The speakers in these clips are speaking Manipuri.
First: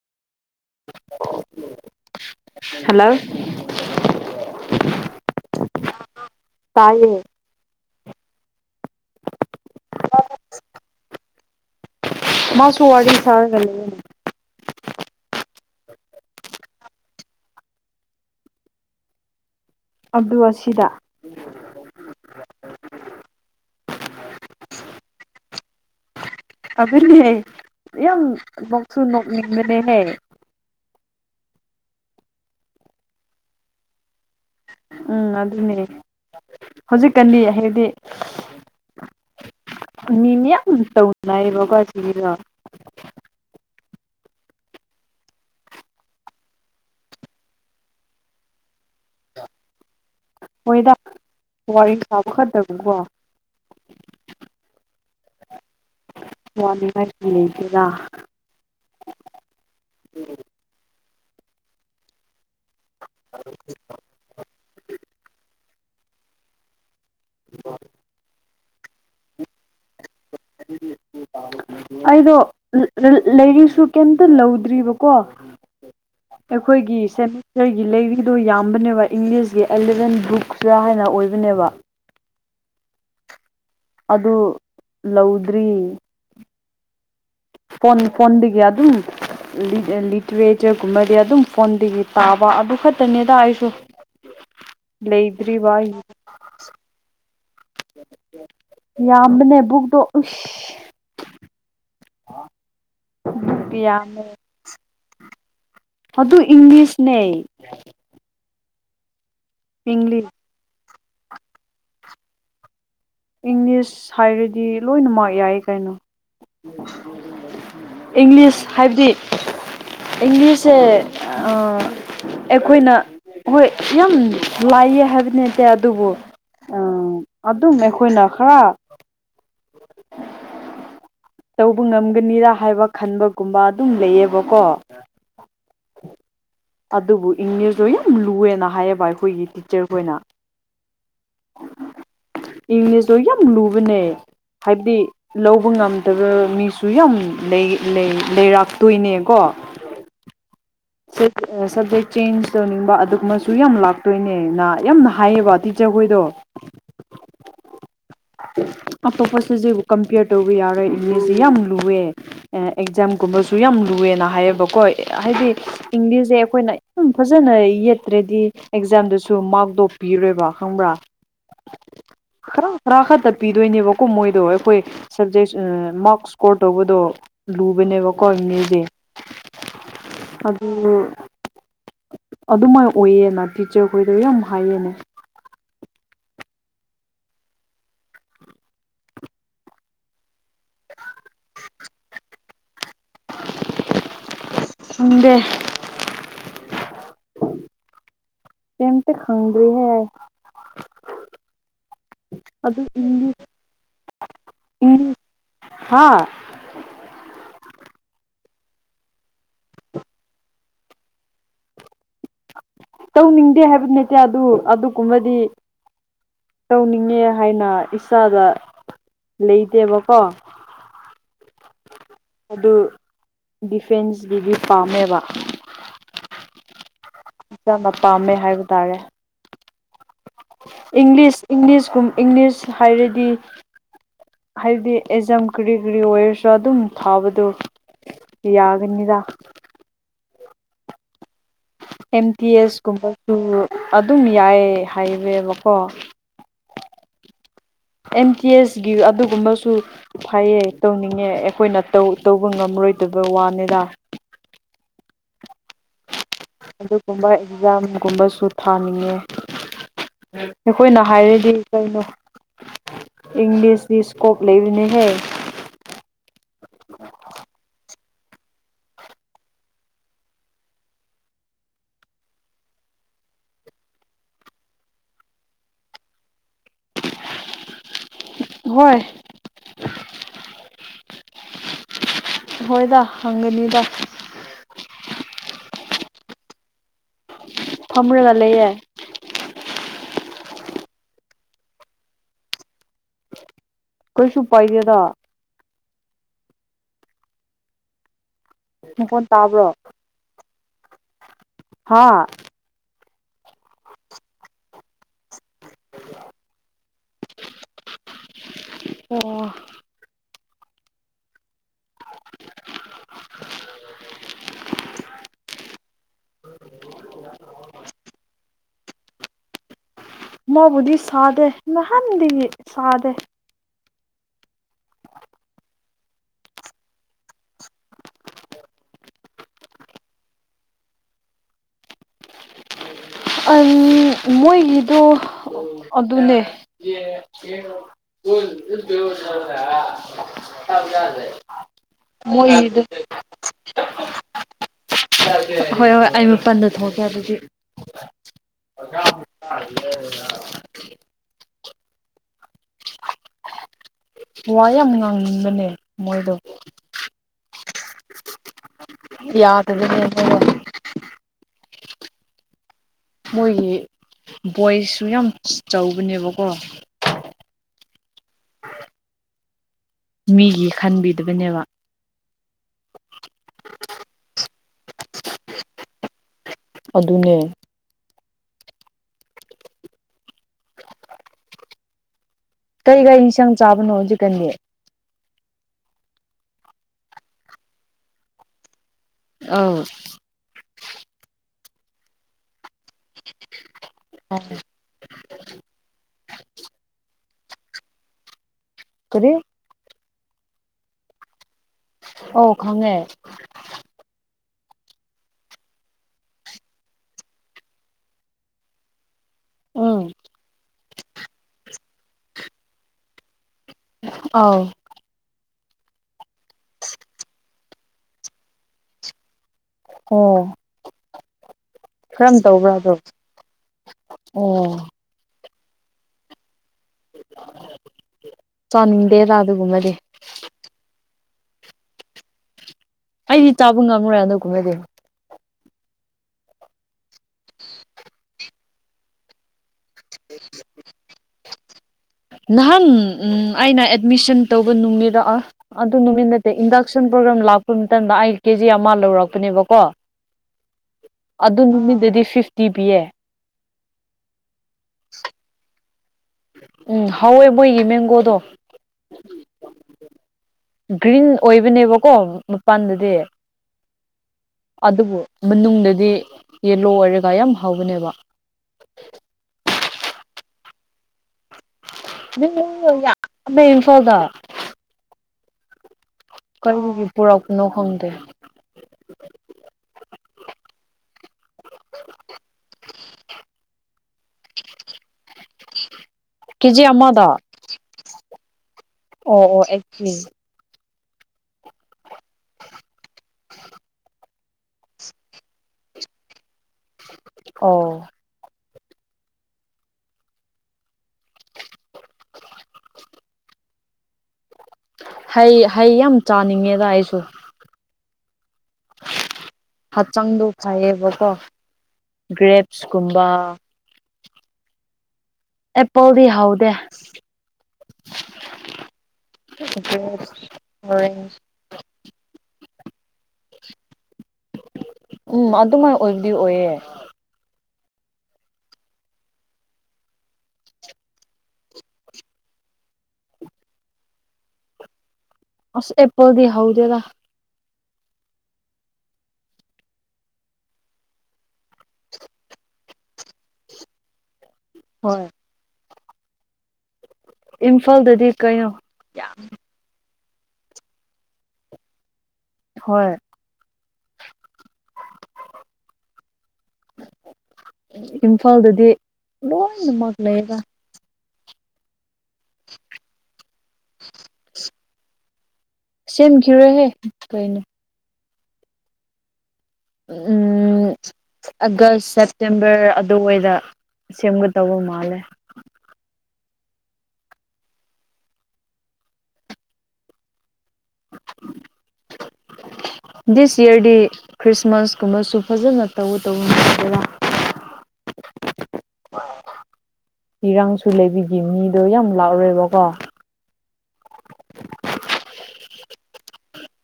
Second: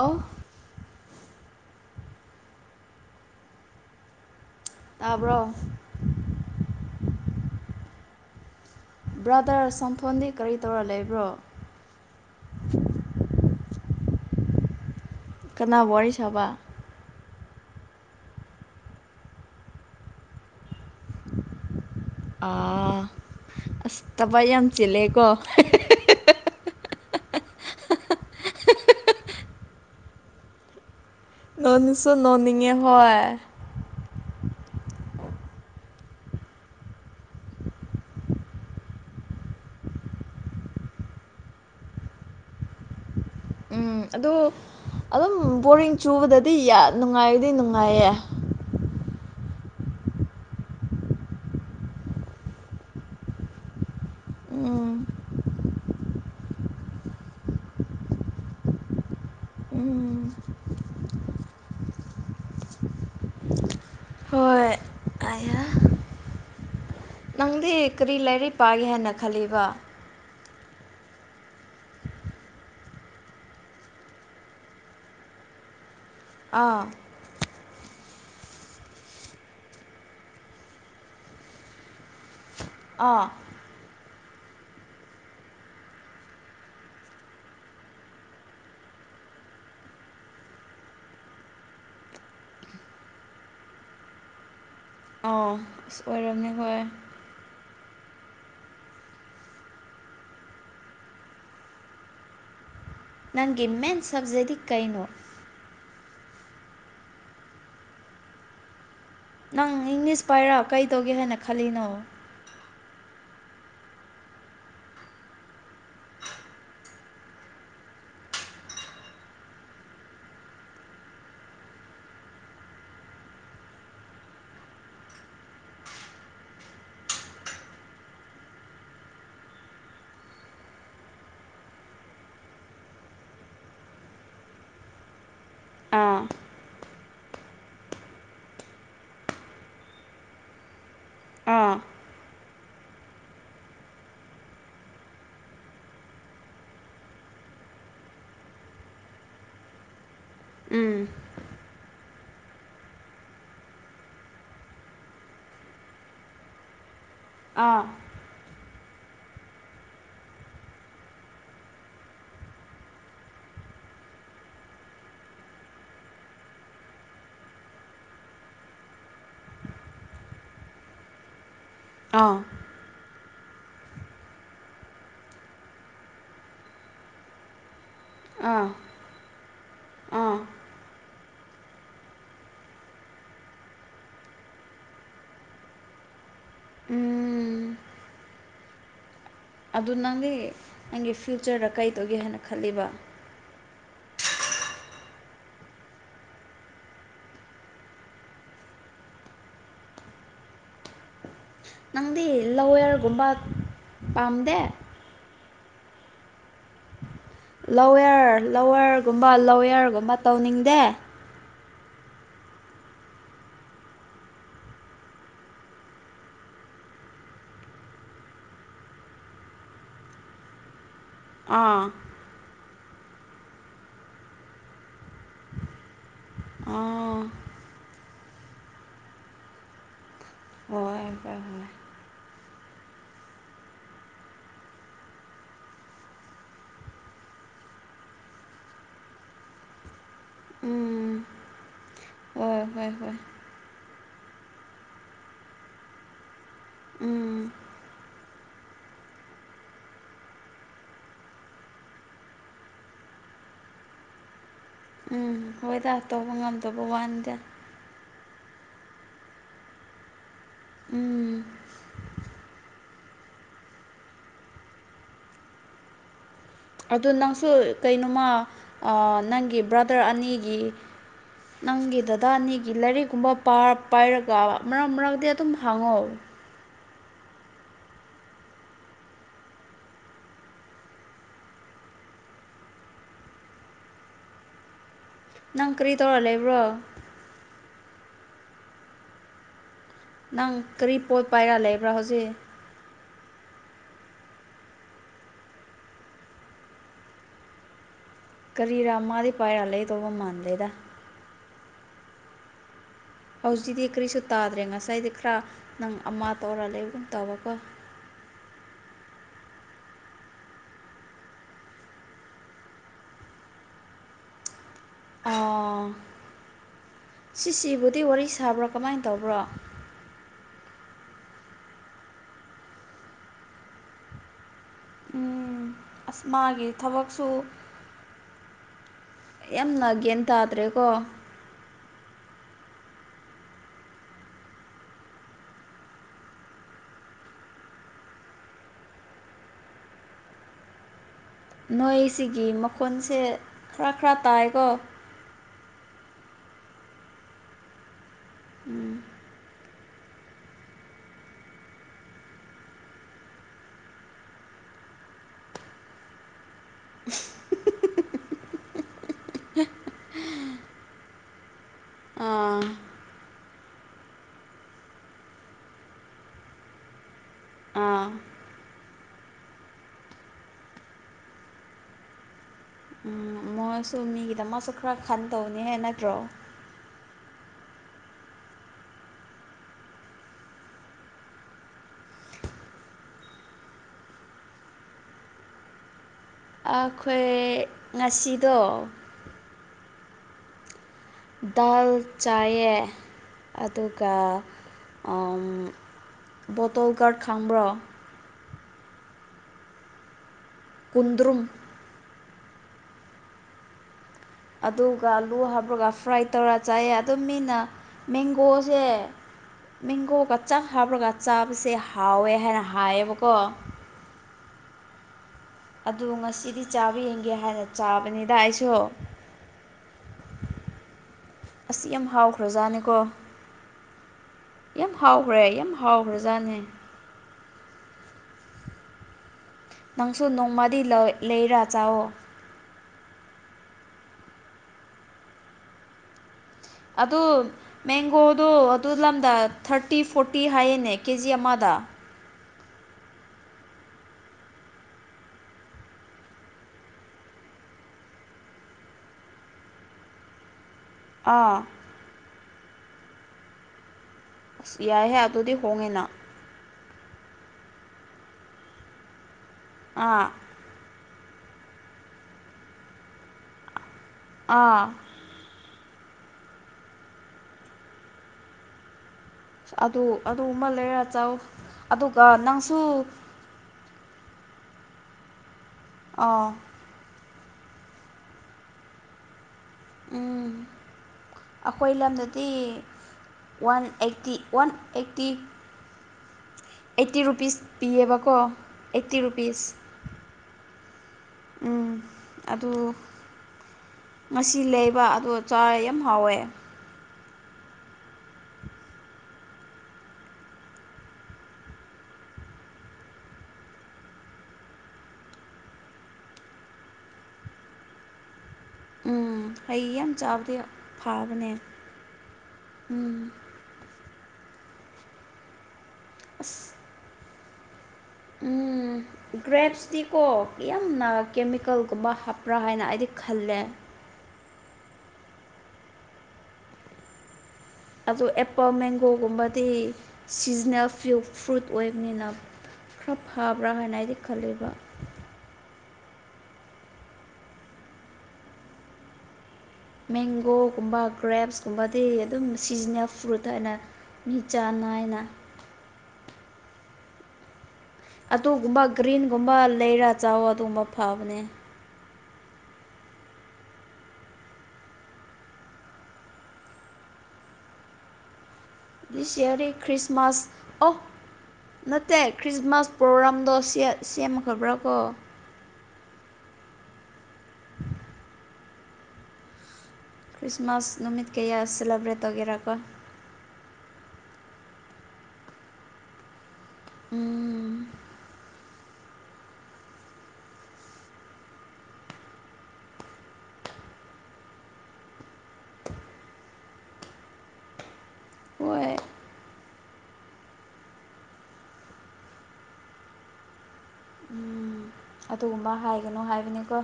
ꯑꯣ [unintelligible] ꯍꯜꯂꯣ ꯇꯥꯕ꯭ꯔꯣ ꯇꯥꯏꯌꯦ ꯕ꯭ꯔꯗꯔ ꯁꯝꯊꯣꯟꯗꯤ ꯀꯔꯤ ꯇꯧꯔ ꯂꯩꯕ꯭ꯔꯣ ꯃꯥꯁꯨ ꯋꯥꯔꯤ ꯁꯥꯔꯒ ꯂꯩꯌꯦꯅꯦ ꯀꯅꯥꯕꯨ ꯋꯥꯔꯤ ꯁꯥꯕ ꯑꯗꯨ ꯑꯁꯤꯗ ꯑꯥ ꯑꯁ ꯇꯕ ꯌꯥꯝ ꯆꯤꯜꯂꯦꯀꯣ ꯑꯗꯨꯅꯦꯍꯦ ꯌꯥꯝ ꯅꯣꯛꯁꯨ ꯅꯣꯛꯅꯤꯡꯕꯅꯦꯍꯦ ꯅꯣꯅꯨꯁꯨ ꯅꯣꯅꯤꯡꯉꯦ ꯍꯣꯏ ꯎꯝ ꯑꯗꯨꯅꯦ ꯍꯧꯖꯤꯛꯀꯟꯗꯤ ꯍꯥꯏꯗꯤ ꯃꯤ ꯃꯌꯥꯝ ꯇꯧꯅꯌꯦꯕꯀꯣ ꯑꯁꯤꯒꯤꯗꯣ ꯎꯝ ꯑꯗꯨ ꯑꯗꯨꯝ ꯕꯣꯔꯤꯡ ꯆꯨꯕꯗꯗꯤ ꯌꯥꯝ ꯅꯨꯡꯉꯥꯏꯕꯗꯤ ꯅꯨꯡꯉꯥꯏꯌꯦ [unintelligible] ꯍꯣꯏꯗ ꯋꯥꯔꯤ ꯁꯥꯕꯥ ꯈꯛꯇꯕꯨꯀꯣ ꯎꯝ ꯋꯥꯅꯤ ꯂꯩꯇꯗ ꯎꯝ [unintelligible] ꯍꯣꯏ ꯑꯌꯥ ꯅꯪꯗꯤ ꯀꯔꯤ ꯂꯥꯏꯔꯤꯛ ꯄꯥꯒꯦ ꯍꯥꯏꯅ ꯈꯜꯂꯤꯕ [unintelligible] ꯑꯩꯗꯣ ꯂꯩꯔꯤꯁꯨ ꯀꯩꯝꯇ ꯂꯧꯗ꯭ꯔꯤꯕꯀꯣ ꯑꯥ ꯑꯩꯈꯣꯏꯒꯤ ꯁꯃꯤ ꯑꯩꯒꯤ ꯂꯩꯔꯤꯗꯣ ꯌꯥꯝꯕꯅꯦꯕ ꯏꯪꯂꯤꯁꯀꯤ ꯑꯦꯂꯚꯦꯟ ꯕꯨꯛꯁꯇ ꯍꯥꯏꯅ ꯑꯣꯏꯕꯅꯦꯕ ꯑꯥ ꯑꯗꯨ ꯂꯧꯗ꯭ꯔꯤ ꯐꯣꯟ ꯐꯣꯟꯗꯒꯤ ꯑꯗꯨꯝ ꯂꯤꯇꯔꯦꯆꯔ ꯒꯨꯝꯕꯗꯤ ꯑꯗꯨꯝ ꯐꯣꯟꯗꯒꯤ ꯇꯥꯕ ꯑꯗꯨ ꯈꯛꯇꯅꯤꯗ ꯑꯩꯁꯨ ꯑꯥ ꯂꯩꯗ꯭ꯔꯤꯕ ꯑꯁ ꯑꯩ ꯑꯣꯏꯔꯝꯅꯦ ꯍꯣꯏ ꯌꯥꯝꯕꯅꯦ ꯕꯨꯛꯇꯛꯇꯣ ꯎꯁ ꯅꯪꯒꯤ ꯃꯦꯟꯦ ꯌꯥꯝꯃꯦ ꯁꯞꯖꯦꯗꯤ ꯀꯥꯏꯩꯅꯣ ꯑꯗꯨ ꯑꯗꯨ ꯏꯪꯂꯤꯁ ꯅꯤ ꯅꯪ ꯏꯪꯂꯤꯁ ꯄꯥꯏꯔ ꯀꯩꯗꯧꯒꯦ ꯍꯥꯏꯅ ꯈꯜꯂꯤꯅꯣ ꯏꯪꯂꯤꯁ ꯍꯥꯏꯔꯗꯤ ꯂꯣꯏꯅ ꯃꯥꯔ ꯌꯥꯏ ꯀꯩꯅꯣ [inaudible] ꯏꯪꯂꯤꯁ ꯍꯥꯏꯕꯗꯤ ꯏꯪꯂꯤꯁꯁꯦ ꯑꯩꯈꯣꯏꯅ ꯍꯣꯏ ꯌꯥꯝ ꯂꯥꯏꯌꯦ ꯍꯥꯏꯕꯗꯤ ꯅꯠꯇꯦ ꯑꯗꯨꯕꯨ ꯎꯝ ꯑꯗꯨꯝ ꯑꯩꯈꯣꯏꯅ ꯈꯔ ꯇꯧꯕ ꯉꯝꯒꯅꯤꯔꯥ ꯍꯥꯏꯕ ꯈꯟꯕꯒꯨꯝꯕ ꯑꯗꯨꯝ ꯂꯩꯌꯦꯕꯀꯣ ꯑꯥ ꯑꯗꯨꯕꯨ ꯏꯪꯂꯤꯁ ꯂꯣ ꯌꯥꯝ ꯂꯨꯑꯦꯅ ꯍꯥꯏꯌꯦꯕ ꯑꯩꯈꯣꯏꯒꯤ ꯇꯤꯆꯔꯈꯣꯏꯅ ꯑꯥ ꯏꯪꯂꯤꯁꯇꯣ ꯌꯥꯝ ꯂꯨꯕꯅꯦ ꯍꯥꯏꯕꯗꯤ ꯂꯧꯕ ꯉꯝ ꯑꯗꯨꯒ ꯃꯤꯁꯨ ꯌꯥꯝ ꯂꯩꯔꯥꯛꯇꯣꯏꯅꯦꯀꯣ ꯎꯝ ꯁ ꯁ ꯆꯦꯟꯖ ꯇꯧꯅꯤꯡꯕ ꯑꯗꯨꯃꯁꯨ ꯌꯥꯝ ꯂꯥꯛꯇꯣꯏꯅꯦ ꯌꯥꯝꯅ ꯍꯥꯏꯌꯦꯕ ꯇꯤꯆꯔꯈꯣꯏꯗꯣ ꯑꯥ ꯑꯇꯣꯞꯄ ꯁꯤꯁꯤꯕꯨ ꯀꯝꯄꯤꯌꯔ ꯇꯧꯕ ꯌꯥꯔꯣꯏ ꯏꯪꯂꯤꯁꯁꯦ ꯌꯥꯝ ꯂꯨꯑꯦ ꯑꯦꯛꯖꯥꯝꯒꯨꯝꯕꯁꯨ ꯌꯥꯝ ꯂꯨꯑꯦꯅ ꯍꯥꯏꯌꯦꯕꯀꯣ ꯍꯥꯏꯗꯤ ꯏꯪꯂꯤꯁꯁꯦ ꯑꯩꯈꯣꯏꯅ ꯌꯥꯝ ꯐꯖꯅ ꯌꯦꯠꯇ꯭ꯔꯗꯤ ꯑꯦꯛꯖꯥꯝꯗꯁꯨ ꯃꯥꯛ ꯗꯣꯞ ꯄꯤꯔꯣꯏꯕ ꯈꯪꯕ꯭ꯔꯥ ꯑꯥ ꯈꯔ ꯈꯔꯥ ꯈꯛꯇ ꯄꯤꯗꯣꯏꯅꯦꯕꯀꯣ ꯃꯣꯏꯗꯣ ꯑꯩꯈꯣꯏ ꯁꯕꯖꯦꯛ ꯃꯥꯔꯛꯁ ꯏꯁꯀꯣꯔ ꯇꯧꯕꯗꯣ ꯂꯨꯕꯅꯦꯕꯀꯣ ꯑꯥ ꯏꯪꯂꯤꯁꯁꯦ ꯑꯥ ꯑꯗꯨ ꯑꯗꯨꯃꯥꯏ ꯑꯣꯏꯌꯦꯅ ꯇꯤꯆꯔꯈꯣꯏꯗ ꯌꯥꯝ ꯍꯥꯏꯌꯦꯅꯦ ꯎꯝ ꯑꯗꯨ ꯅꯪꯗꯤ ꯅꯪꯒꯤ ꯐ꯭ꯌꯨꯆꯔꯗ ꯀꯩ ꯇꯧꯒꯦ ꯍꯥꯏꯅ ꯈꯜꯂꯤꯕ ꯎꯗ ꯇꯝꯇ ꯈꯪꯗꯍ ꯅꯪꯗꯤ ꯑꯗꯨ ꯂꫭꯋꯦꯔꯒꯨꯝꯕ ꯏꯪꯂꯤꯁ ꯄꯥꯝꯗꯦ ꯍꯥꯥ ꯂꫭꯋꯦꯔ ꯂꫭꯋꯔꯒꯨꯝꯕ ꯂꫭꯋꯦꯔꯒꯨꯝꯕ ꯇꯧꯅꯤꯡꯗꯦ ꯇꯧꯅꯤꯡꯗꯦ ꯍꯥꯏꯕꯗꯨ ꯅꯇꯦ ꯑꯗꯨ ꯑꯗꯨꯒꯨꯝꯕꯗꯤ ꯇꯧꯅꯤꯡꯉꯦ ꯍꯥꯏꯅ ꯏꯁꯥꯗ ꯂꯩꯇꯦꯕꯀꯣ ꯑꯥ ꯑꯗꯨ ꯗꯤꯐꯦꯟꯁ ꯗꯤ ꯄꯥꯝꯃꯦꯕ ꯑꯥ ꯏꯁꯥꯅ ꯄꯥꯝꯃꯦ ꯍꯥꯏꯕ ꯇꯥꯔꯦ ꯍꯣꯏ ꯍꯣꯏ ꯏꯪꯂꯤꯁ ꯍꯣꯏ ꯏꯪꯂꯤꯁꯀꯨꯝ ꯏꯪꯂꯤꯁ ꯍꯥꯏꯔꯗꯤ ꯍꯥꯏꯗꯤ ꯑꯦꯖꯝ ꯀ꯭ꯔꯤ ꯀ꯭ꯔꯤ ꯋꯌꯔꯁꯨ ꯑꯗꯨꯝ ꯊꯥꯕꯗꯣ ꯌꯥꯒꯅꯤꯗ ꯎꯝ ꯑꯦꯝ ꯇꯤ ꯍꯣꯏ ꯑꯦꯁ ꯍꯣꯏ ꯍꯣꯏ ꯀꯨꯝꯕꯁꯨ ꯑꯗꯨꯝ ꯌꯥꯏ ꯍꯥꯏꯋꯦꯕꯀꯣ ꯎꯝ ꯑꯦꯝ ꯇꯤ ꯑꯦꯁ ꯒꯤ ꯑꯗꯨꯒꯨꯝꯕꯁꯨ ꯐꯌꯦ ꯇꯧꯅꯤꯡꯉꯦ ꯑꯩꯈꯣꯏꯅ ꯇꯧꯕ ꯉꯝꯔꯣꯏꯗꯕ ꯋꯥꯅꯦꯗ ꯎꯝ ꯍꯣꯏꯗ ꯇꯧꯕ ꯉꯝꯗꯕ ꯑꯗꯨꯒꯨꯝꯕ ꯋꯥꯅꯤꯗ ꯑꯦꯛꯖꯥꯝꯒꯨꯝꯕꯁꯨ ꯊꯥꯅꯤꯡꯉꯦ ꯑꯩꯈꯣꯏꯅ ꯎꯝ ꯍꯥꯏꯔꯗꯤ ꯀꯩꯅꯣ ꯏꯪꯂꯤꯁꯗꯤ ꯏꯁꯀꯣꯄ ꯂꯩꯕꯅꯤ ꯍꯦ ꯑꯗꯨ ꯅꯪꯁꯨ ꯀꯩꯅꯣꯃ ꯅꯪꯒꯤ ꯕ꯭ꯔꯗꯔ ꯑꯅꯤꯒꯤ ꯅꯪꯒꯤ ꯗꯗꯥ ꯑꯅꯤꯒꯤ ꯂꯥꯏꯔꯤꯛꯀꯨꯝꯕ ꯄꯥꯏꯔꯒ ꯃꯔꯛ ꯃꯔꯛꯇꯗꯤ ꯑꯗꯨꯝ ꯍꯥꯡꯉꯣ ꯍꯣꯏ ꯍꯣꯏꯗ ꯍꯪꯒꯅꯤꯗ ꯅꯪ ꯀꯔꯤ ꯇꯧꯔ ꯂꯩꯕ꯭ꯔꯣ ꯊꯝꯔ ꯂ ꯂꯩꯦ ꯌꯥꯦ ꯅꯪ ꯀꯔꯤ ꯄꯣꯠ ꯄꯥꯏꯔ ꯂꯩꯕ꯭ꯔꯥ ꯍꯧꯖꯤꯛ ꯀꯩꯁꯨ ꯄꯥꯏꯗꯦꯗ ꯀꯔꯤꯔꯥ ꯃꯈꯣꯟ ꯃꯥꯗꯤ ꯄꯥꯏꯔ ꯇꯥꯕ꯭ꯔꯣ ꯂꯩꯗꯧꯕ ꯃꯥꯥꯟꯗꯦꯗ ꯍꯥ ꯍꯧꯖꯤꯛꯗꯤ ꯀꯔꯤꯁꯨ ꯇꯥꯗ꯭ꯔꯦ ꯉꯁꯥꯏꯗꯤ ꯈꯔ ꯅꯪ ꯑꯃ ꯇꯧꯔ ꯂꯩꯕꯒꯨꯝ ꯇꯕꯀꯣ ꯑꯣ ꯑ ꯁꯤꯁꯤꯕꯨꯗꯤ ꯋꯥꯔꯤ ꯁꯥꯕ꯭ꯔꯥ ꯀꯃꯥꯏꯅ ꯇꯧꯕ꯭ꯔꯣ ꯃꯥꯕꯨꯗꯤ ꯁꯥꯗꯦ ꯅꯍꯥꯟꯗꯤ ꯁꯥꯗꯦ ꯑꯁ ꯃꯥꯒꯤ ꯊꯕꯛꯁꯨ ꯌꯥꯝꯅ ꯒ꯭ꯌꯥꯟ ꯇꯥꯗ꯭ꯔꯦꯀꯣ ꯃꯣꯏꯒꯤꯗꯣ ꯑꯗꯨꯅꯦ [inaudible] ꯅꯣꯏꯁꯤꯒꯤ ꯃꯣꯏꯒꯤꯗꯣ ꯃꯈꯣꯟꯁꯦ ꯈꯔ ꯈꯔ ꯇꯥꯏꯀꯣ ꯍꯣꯏ ꯍꯣꯏ ꯑꯩ ꯃꯄꯥꯟꯗ ꯊꯣꯛꯀꯦ ꯑꯗꯨꯗꯤ ꯎꯝ ꯑ [unintelligible] ꯋꯥ ꯌꯥꯝ ꯉꯥꯡꯅꯤꯡꯕꯅꯦ ꯃꯣꯏꯗꯣ ꯍ [inaudible] ꯌꯥꯗꯅꯦ [unintelligible] ꯑꯥ ꯃꯣꯏꯒꯤ ꯚꯣꯏꯁꯁꯨ ꯌꯥꯝ ꯆꯥꯎꯧꯕꯅꯦꯕꯀꯣ ꯑꯥ ꯃꯤꯒꯤ ꯈꯟꯕꯤꯗꯕꯅꯦꯕ ꯎꯝ ꯃꯣꯏꯁꯨ ꯃꯤꯒꯤꯗꯃꯛꯁꯨ ꯈꯔ ꯈꯟ ꯇꯧꯅꯤꯍꯦ ꯅꯠꯇ꯭ꯔꯣ ꯑꯗꯨꯅꯦ ꯀꯩ ꯀꯔꯤ ꯏꯟꯁꯥꯡ ꯆꯥꯕꯅꯣ ꯍꯧꯖꯤꯛꯀꯅꯤ ꯑꯩꯈꯣꯏ ꯉꯁꯤꯗꯣ ꯑꯧ ꯗꯥꯜ ꯆꯥꯏꯌꯦ ꯑꯗꯨꯒ ꯕꯣꯇꯜꯒꯥꯔꯗ ꯈꯝꯕ꯭ꯔꯣ ꯀꯔꯤ ꯀꯨꯟꯗ꯭ꯔꯨꯝ ꯑꯣ ꯈꯪꯉꯦ ꯑꯗꯨꯒ ꯑꯂꯨ ꯍꯥꯞꯂꯒ ꯐ꯭ꯔꯥꯏ ꯇꯧꯔ ꯆꯥꯏꯑ ꯑꯗꯨ ꯃꯤꯅ ꯃꯦꯡꯒꯣꯁꯦ ꯎꯝ ꯃꯦꯡꯒꯣꯒ ꯆꯥꯛ ꯍꯥꯞꯔꯒ ꯆꯥꯕꯁꯦ ꯍꯥꯎꯋꯦ ꯍꯥꯏꯅ ꯍꯥꯏꯌꯦꯕꯀꯣ ꯑꯥꯎ ꯑꯗꯨ ꯉꯁꯤꯗꯤ ꯆꯥꯕ ꯌꯦꯡꯒꯦ ꯍꯥꯏꯅ ꯆꯥꯕꯅꯤꯗ ꯑꯩꯁꯨ ꯑꯣ ꯑꯁꯤ ꯌꯥꯝ ꯀꯔꯝ ꯇꯧꯕ꯭ꯔꯥ ꯑꯗꯣ ꯍꯥꯎꯈ꯭ꯔꯖꯥꯠꯅꯦꯀꯣ ꯑꯣ ꯍꯥꯎꯈ꯭ꯔꯦ ꯌꯥꯝ ꯍꯥꯎꯈ꯭ꯔꯖꯥꯠꯅꯦ ꯁꯣꯅꯤꯡꯗꯦꯗ ꯑꯗꯨꯒꯒꯨꯝꯕ ꯅꯪꯁꯨ ꯅꯣꯡꯃꯗꯤ ꯂꯩꯔꯥ ꯆꯥꯋꯣ ꯑꯩꯗꯤ ꯆꯥꯕ ꯉꯝꯔꯣꯏ ꯑꯅꯣ [inaudible] ꯀꯨꯝꯗꯤ ꯑꯗꯨ ꯃꯦꯡꯒꯣꯗꯣ ꯑꯗꯨ ꯂꯝꯗ ꯊꯥꯔꯇꯤ ꯐꯣꯔꯇꯤ ꯍꯥꯏꯌꯦꯅꯦ ꯀꯦ ꯖꯤ ꯑꯃꯗ ꯅꯍꯥꯟ ꯑꯩꯅ ꯑꯦꯠꯃꯤꯁꯟ ꯇꯧꯕ ꯅꯨꯡꯃꯤꯔꯛꯑ ꯑꯗꯨ ꯅꯨꯃꯤꯠ ꯅꯠꯇꯦ ꯏꯟꯗꯛꯁꯟ ꯄ꯭ꯔꯣꯒ꯭ꯔꯥꯝ ꯂꯥꯛꯄ ꯃꯇꯝꯗ ꯑꯩ ꯀꯦꯖꯤ ꯑꯃ ꯂꯧꯔꯛꯄꯅꯦꯕꯀꯣ ꯑꯗꯨ ꯑꯥ ꯅꯨꯃꯤꯠꯇꯗꯤ ꯐꯤꯐꯇꯤ ꯄꯤꯌꯦ ꯑꯁ ꯌꯥꯏꯍꯦ ꯑꯗꯨꯗꯤ ꯍꯣꯡꯉꯤꯅ ꯎꯝ ꯍꯋꯏ ꯃꯣꯏꯒꯤ ꯃꯦꯡꯒꯣꯗꯣ ꯑꯥ ꯒ꯭ꯔꯤꯟ ꯑꯣꯏꯕꯅꯦꯕꯀꯣ ꯃꯄꯥꯟꯗꯨꯗꯤ ꯑꯥ ꯑꯗꯨꯕꯨ ꯃꯅꯨꯡꯗꯗꯤ ꯌꯦꯂꯣ ꯑꯣꯏꯔꯒ ꯌꯥꯝ ꯍꯥꯎꯕꯅꯦꯕ ꯑꯗꯨ ꯑꯗꯨ ꯑꯃ ꯂꯩꯔꯥ ꯆꯧ ꯅ ꯌꯥꯝꯑꯃꯦ ꯏꯝꯐꯥꯜꯗ ꯑ ꯕꯨꯕꯤꯄꯨꯔꯥꯎ ꯀꯅꯨ ꯈꯪꯗꯦ ꯎꯝ ꯑꯩꯈꯣꯏ ꯂꯝꯗꯗꯤ one eighty one eighty KG eighty ꯑꯃꯗ ꯔꯨꯄꯤꯁ ꯄꯤꯌꯦꯕꯀꯣ ꯑꯩꯠꯇꯤ ꯑꯣ ꯑꯣ ꯔꯨꯄꯤꯁ ꯑꯩꯠ ꯀꯦ ꯎꯝ ꯑꯗꯨ ꯉꯁꯤ ꯂꯩꯕ ꯑꯗꯣ ꯆꯥꯔꯦ ꯌꯥꯝ ꯍꯥꯎꯋꯦ ꯑꯣ [unintelligible] ꯎ ꯍꯩ ꯍꯩ ꯌꯥꯝ ꯆꯥꯅꯤꯡꯉꯦꯗ ꯑꯩꯁꯨ ꯎꯝ ꯍꯩ ꯌꯥꯝ ꯍꯛꯆꯥꯡꯗꯣ ꯆꯥꯕꯗꯤ ꯐꯥꯏꯌꯦꯕꯀꯣ ꯐꯕꯅꯦ ꯒ꯭ꯔꯦꯞꯁꯀꯨꯝꯕ ꯎꯝ ꯑꯦꯄꯣꯜꯗꯤ ꯑꯁ ꯍꯥꯎꯗꯦ ꯒ꯭ꯔꯦꯞꯁꯇꯤꯀꯣ ꯒ꯭ꯔꯦꯞꯁ ꯌꯥꯝꯅ ꯑꯣꯔꯦꯟꯖ ꯀꯦꯃꯤꯀꯦꯜꯒꯨꯝꯕ ꯍꯥꯞ ꯕ꯭ꯔꯥ ꯍꯥꯏꯅ ꯑꯩꯗꯤ ꯈꯜꯂꯦ ꯎꯝ ꯑꯗꯨꯃꯥꯏꯅ ꯑꯣꯏꯕꯨꯗꯤ ꯑꯣꯏꯌꯦꯦ ꯑꯗꯣ ꯑꯦꯄꯜ ꯃꯦꯡꯒꯣꯒꯨꯝꯕꯗꯤ ꯁꯤꯖꯟꯅꯜ ꯐꯨ ꯐ꯭ꯔꯨꯠ ꯑꯣꯏꯕꯅꯤꯅ ꯈꯔ ꯐꯕ꯭ꯔꯥ ꯍꯥꯏꯅ ꯑꯩꯗꯤ ꯈꯜꯂꯤꯕ ꯑꯁ ꯑꯦꯄꯜꯗꯤ ꯍꯎꯗꯦꯗ ꯃꯦꯡꯒꯣꯒꯨꯝꯕ ꯒ꯭ꯔꯦꯞꯁꯀꯨꯝꯕꯗꯤ ꯑꯗꯨꯝ ꯁꯤꯖꯟꯅꯜ ꯐ꯭ꯔꯨꯠ ꯍꯥꯏꯅ ꯃꯤꯆꯥꯥꯟ ꯍꯣꯏ ꯅꯥꯏꯅ ꯏꯝꯐꯥꯜꯗꯗꯤ ꯀꯩꯅꯣ ꯑꯗꯨꯒꯨꯝꯕ ꯌꯥꯝ ꯒ꯭ꯔꯤꯟꯒꯨꯝꯕ ꯂꯩꯔ ꯆꯥꯎ ꯑꯗꯨꯒꯨꯝꯕ ꯐꯕꯅꯦ ꯍꯣꯏ ꯏꯝꯐꯥꯜꯗꯗꯤ ꯗꯤꯁꯤꯌꯥꯔꯤ ꯂꯣꯏꯅꯃꯛ ꯈ꯭ꯔꯤꯁꯃꯥꯁ ꯂꯩꯌꯦꯗ ꯑꯣ ꯅꯠꯇꯦ ꯈ꯭ꯔꯤꯁꯃꯥꯁ ꯄ꯭ꯔꯣꯒ꯭ꯔꯥꯝꯗꯣ ꯁꯦ ꯁꯦꯝꯃꯈꯕ꯭ꯔꯥ ꯀꯣ꯫ ꯁꯦꯝꯈꯤꯔꯣꯏꯍꯦ ꯀꯩꯅꯣ꯫ ꯎꯝ ꯈ꯭ꯔꯤꯁꯃꯥꯁ ꯅꯨꯃꯤꯠ ꯀꯌꯥ ꯑꯒꯁ ꯁꯦꯂꯦꯕ꯭ꯔꯦꯠ ꯇꯧꯒꯦꯔꯥꯀꯣ ꯁꯦꯞꯇꯦꯝꯕꯔ ꯑ ꯑꯗꯨꯋꯩꯗ ꯁꯦꯝꯒꯗꯧꯕ ꯃꯥꯜꯂꯦ꯫ ꯎꯝ꯫ [unintelligible] ꯗꯤꯁ ꯌꯦꯔꯗꯤ ꯈ꯭ꯔꯤꯁꯃꯥꯁꯀꯨꯝꯕꯁꯨ ꯐꯖꯅ ꯇꯧꯒꯗꯧꯕ꯫ [inaudible] [inaudible] ꯏꯔꯥꯡꯁꯨ ꯂꯩꯕꯤꯒꯤ ꯃꯤꯗꯣ ꯌꯥꯝ ꯂꯥꯛꯔꯣꯏꯕꯀꯣ꯫ ꯎꯝ ꯑꯗꯨꯒꯨꯝꯕ ꯍꯥꯏꯒꯅꯣ ꯍꯥꯏꯕꯅꯤꯀꯣ꯫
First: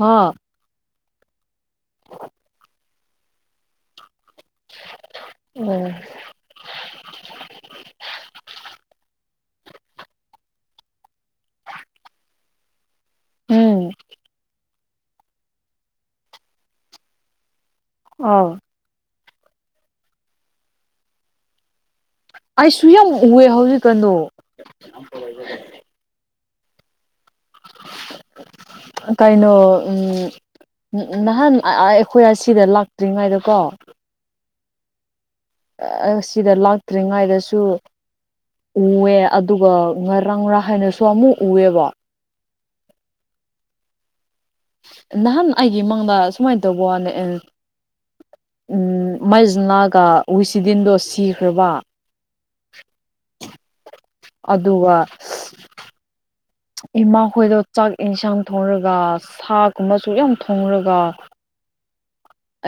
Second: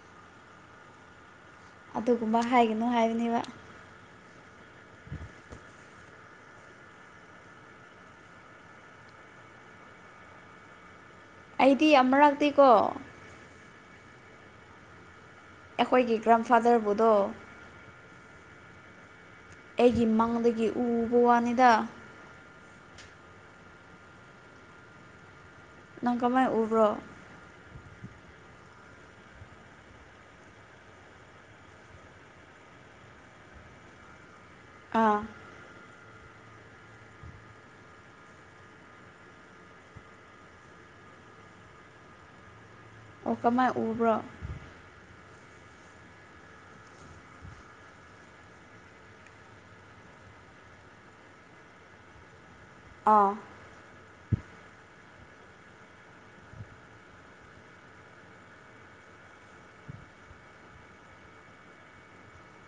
ꯍꯥ꯫ ꯑꯗꯨꯒꯨꯝꯕ ꯍꯥꯏꯒꯅꯨ ꯍꯥꯏꯕꯅꯦꯕ꯫ ꯑꫭ꯫ ꯑꯩꯗꯤ ꯑꯃꯔꯛꯇꯦꯀꯣ ꯎꯝ꯫ ꯑꯩꯈꯣꯏꯒꯤ ꯒ꯭ꯔꯥꯟꯐꯥꯗꯔꯕꯨꯗꯣ ꯑꯧ꯫ ꯑꯩꯒꯤ ꯃꯪꯗꯒꯤ ꯎꯕ ꯋꯥꯅꯤꯗ꯫ ꯑꯩꯁꯨ ꯌꯥꯝ ꯎꯑꯦ ꯍꯧꯖꯤꯛꯀꯥꯟꯗꯣ꯫ ꯅꯪ ꯀꯃꯥꯏ ꯎꯕ꯭ꯔꯣ꯫ [unintelligible] ꯀꯩꯅꯣ ꯎꯝ ꯅ ꯅꯍꯥꯟ ꯑꯥꯏ ꯑꯩꯈꯣꯏ ꯑꯁꯤꯗ ꯂꯥꯛꯇ꯭ꯔꯤꯉꯩꯗꯀꯣ ꯑꯥ꯫ ꯑꯁꯤꯗ ꯂꯥꯛꯇ꯭ꯔꯤꯉꯩꯗꯁꯨ ꯎꯋꯦ ꯑꯗꯨꯒ ꯉꯔꯥꯡꯔ ꯍꯥꯏꯅꯁꯨ ꯑꯃꯨꯛ ꯎꯋꯦꯕ꯫ ꯑꯣ ꯀꯃꯥꯏꯅ ꯎꯕ꯭ꯔꯣ꯫ ꯅꯍꯥꯟ ꯑꯩꯒꯤ ꯃꯥꯡꯗ ꯁꯨꯃꯥꯏꯅ ꯇꯧꯕꯋꯥꯅꯦ ꯑꯦꯟ ꯎꯝ ꯃꯩꯖꯅꯥꯒ ꯍꯨꯏꯁꯤꯗꯤꯟꯗꯣ ꯁꯤꯈ꯭ꯔꯕ꯫ ꯑꯥ꯫ ꯑꯗꯨꯒꯥ [unintelligible] ꯏꯃꯥ ꯈꯣꯏꯗꯣ ꯆꯥꯛ ꯌꯦꯟꯁꯥꯡ ꯊꯣꯡꯔꯒ ꯁꯥ ꯀꯨꯝꯕꯁꯨ ꯌꯥꯝ ꯊꯣꯡꯔꯒ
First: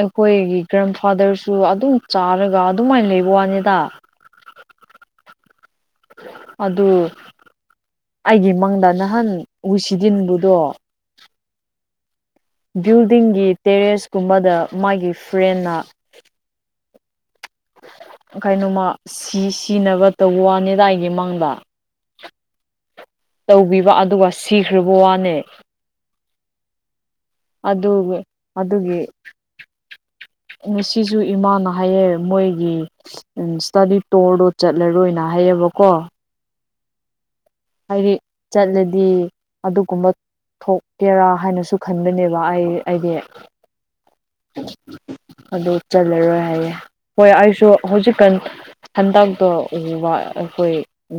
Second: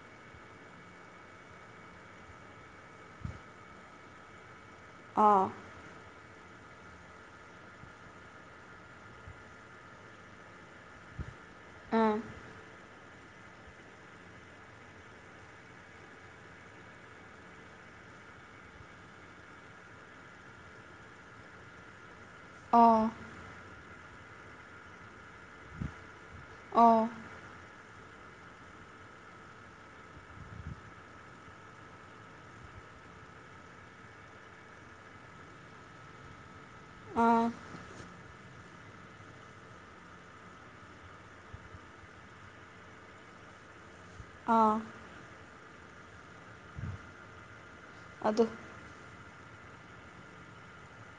ꯑꯩꯈꯣꯏꯒꯤ ꯒ꯭ꯔꯥꯟꯐꯥꯗꯔꯁꯨ ꯑꯗꯨꯝ ꯆꯥꯔꯒ ꯑꯗꯨꯃꯥꯏꯅ ꯂꯩꯕ ꯋꯥꯅꯤꯗ꯫ ꯑꯥ꯫ ꯑꯗꯨ ꯑꯩꯒꯤ ꯃꯪꯗ ꯅꯍꯥꯟ ꯎꯏꯁꯤꯗꯤꯟꯕꯨꯗꯣ꯫ ꯑꯥ꯫ ꯕꯤꯜꯗꯤꯡꯒꯤ ꯇꯦꯔꯦꯁ ꯀꯨꯝꯕꯗ ꯃꯥꯒꯤ ꯐ꯭ꯔꯦꯟꯅ ꯀꯩꯅꯣꯃꯥ ꯁꯤ ꯁꯤꯅꯕ ꯇꯧꯕ ꯋꯥꯅꯤꯗ ꯑꯩꯒꯤ ꯃꯪꯗꯥ꯫ ꯑꯣ꯫ ꯇꯧꯕꯤꯕ ꯑꯗꯨꯒ ꯁꯤꯈ꯭ꯔꯕ ꯋꯥꯅꯦ꯫ ꯑꯣ꯫ ꯑꯗꯨ ꯑꯗꯨꯒꯤ ꯉꯁꯤꯁꯨ ꯏꯃꯥꯟꯅ ꯍꯥꯏꯌꯦ ꯃꯣꯏ ꯒꯤ ꯎ ꯁ꯭ꯇꯗꯤ ꯇꯣꯔꯗꯣ ꯆꯠꯂꯔꯣꯏꯅ ꯍꯥꯏꯌꯦꯕꯀꯣ꯫ ꯑꯥ꯫ ꯍꯥꯏꯗꯤ ꯆꯠꯂꯗꯤ ꯑꯗꯨꯀꯨꯝꯕ ꯊꯣꯛꯀꯦꯔꯥ ꯍꯥꯏꯅꯁꯨ ꯈꯟꯕꯅꯦꯕ ꯑꯩ ꯑꯩꯗꯤ꯫ ꯑꯥ ꯑꯗꯨ ꯆꯠꯂꯔꯣꯏ ꯍꯥꯏꯌꯦ ꯍꯣꯏ ꯑꯩꯁꯨ ꯍꯧꯖꯤꯛꯀꯥꯟ ꯑꯗꯨ ꯍꯟꯗꯥꯛꯇꯣ ꯎ ꯋꯥ ꯑꯩꯈꯣꯏ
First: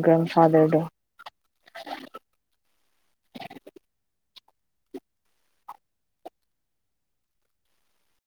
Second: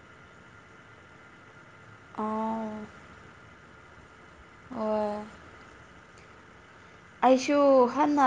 ꯒ꯭ꯔꯦꯟꯐꯥꯗꯔꯗꯣ ꯑꯥꯎ ꯍꯣꯏ ꯑꯩꯁꯨ ꯍꯅ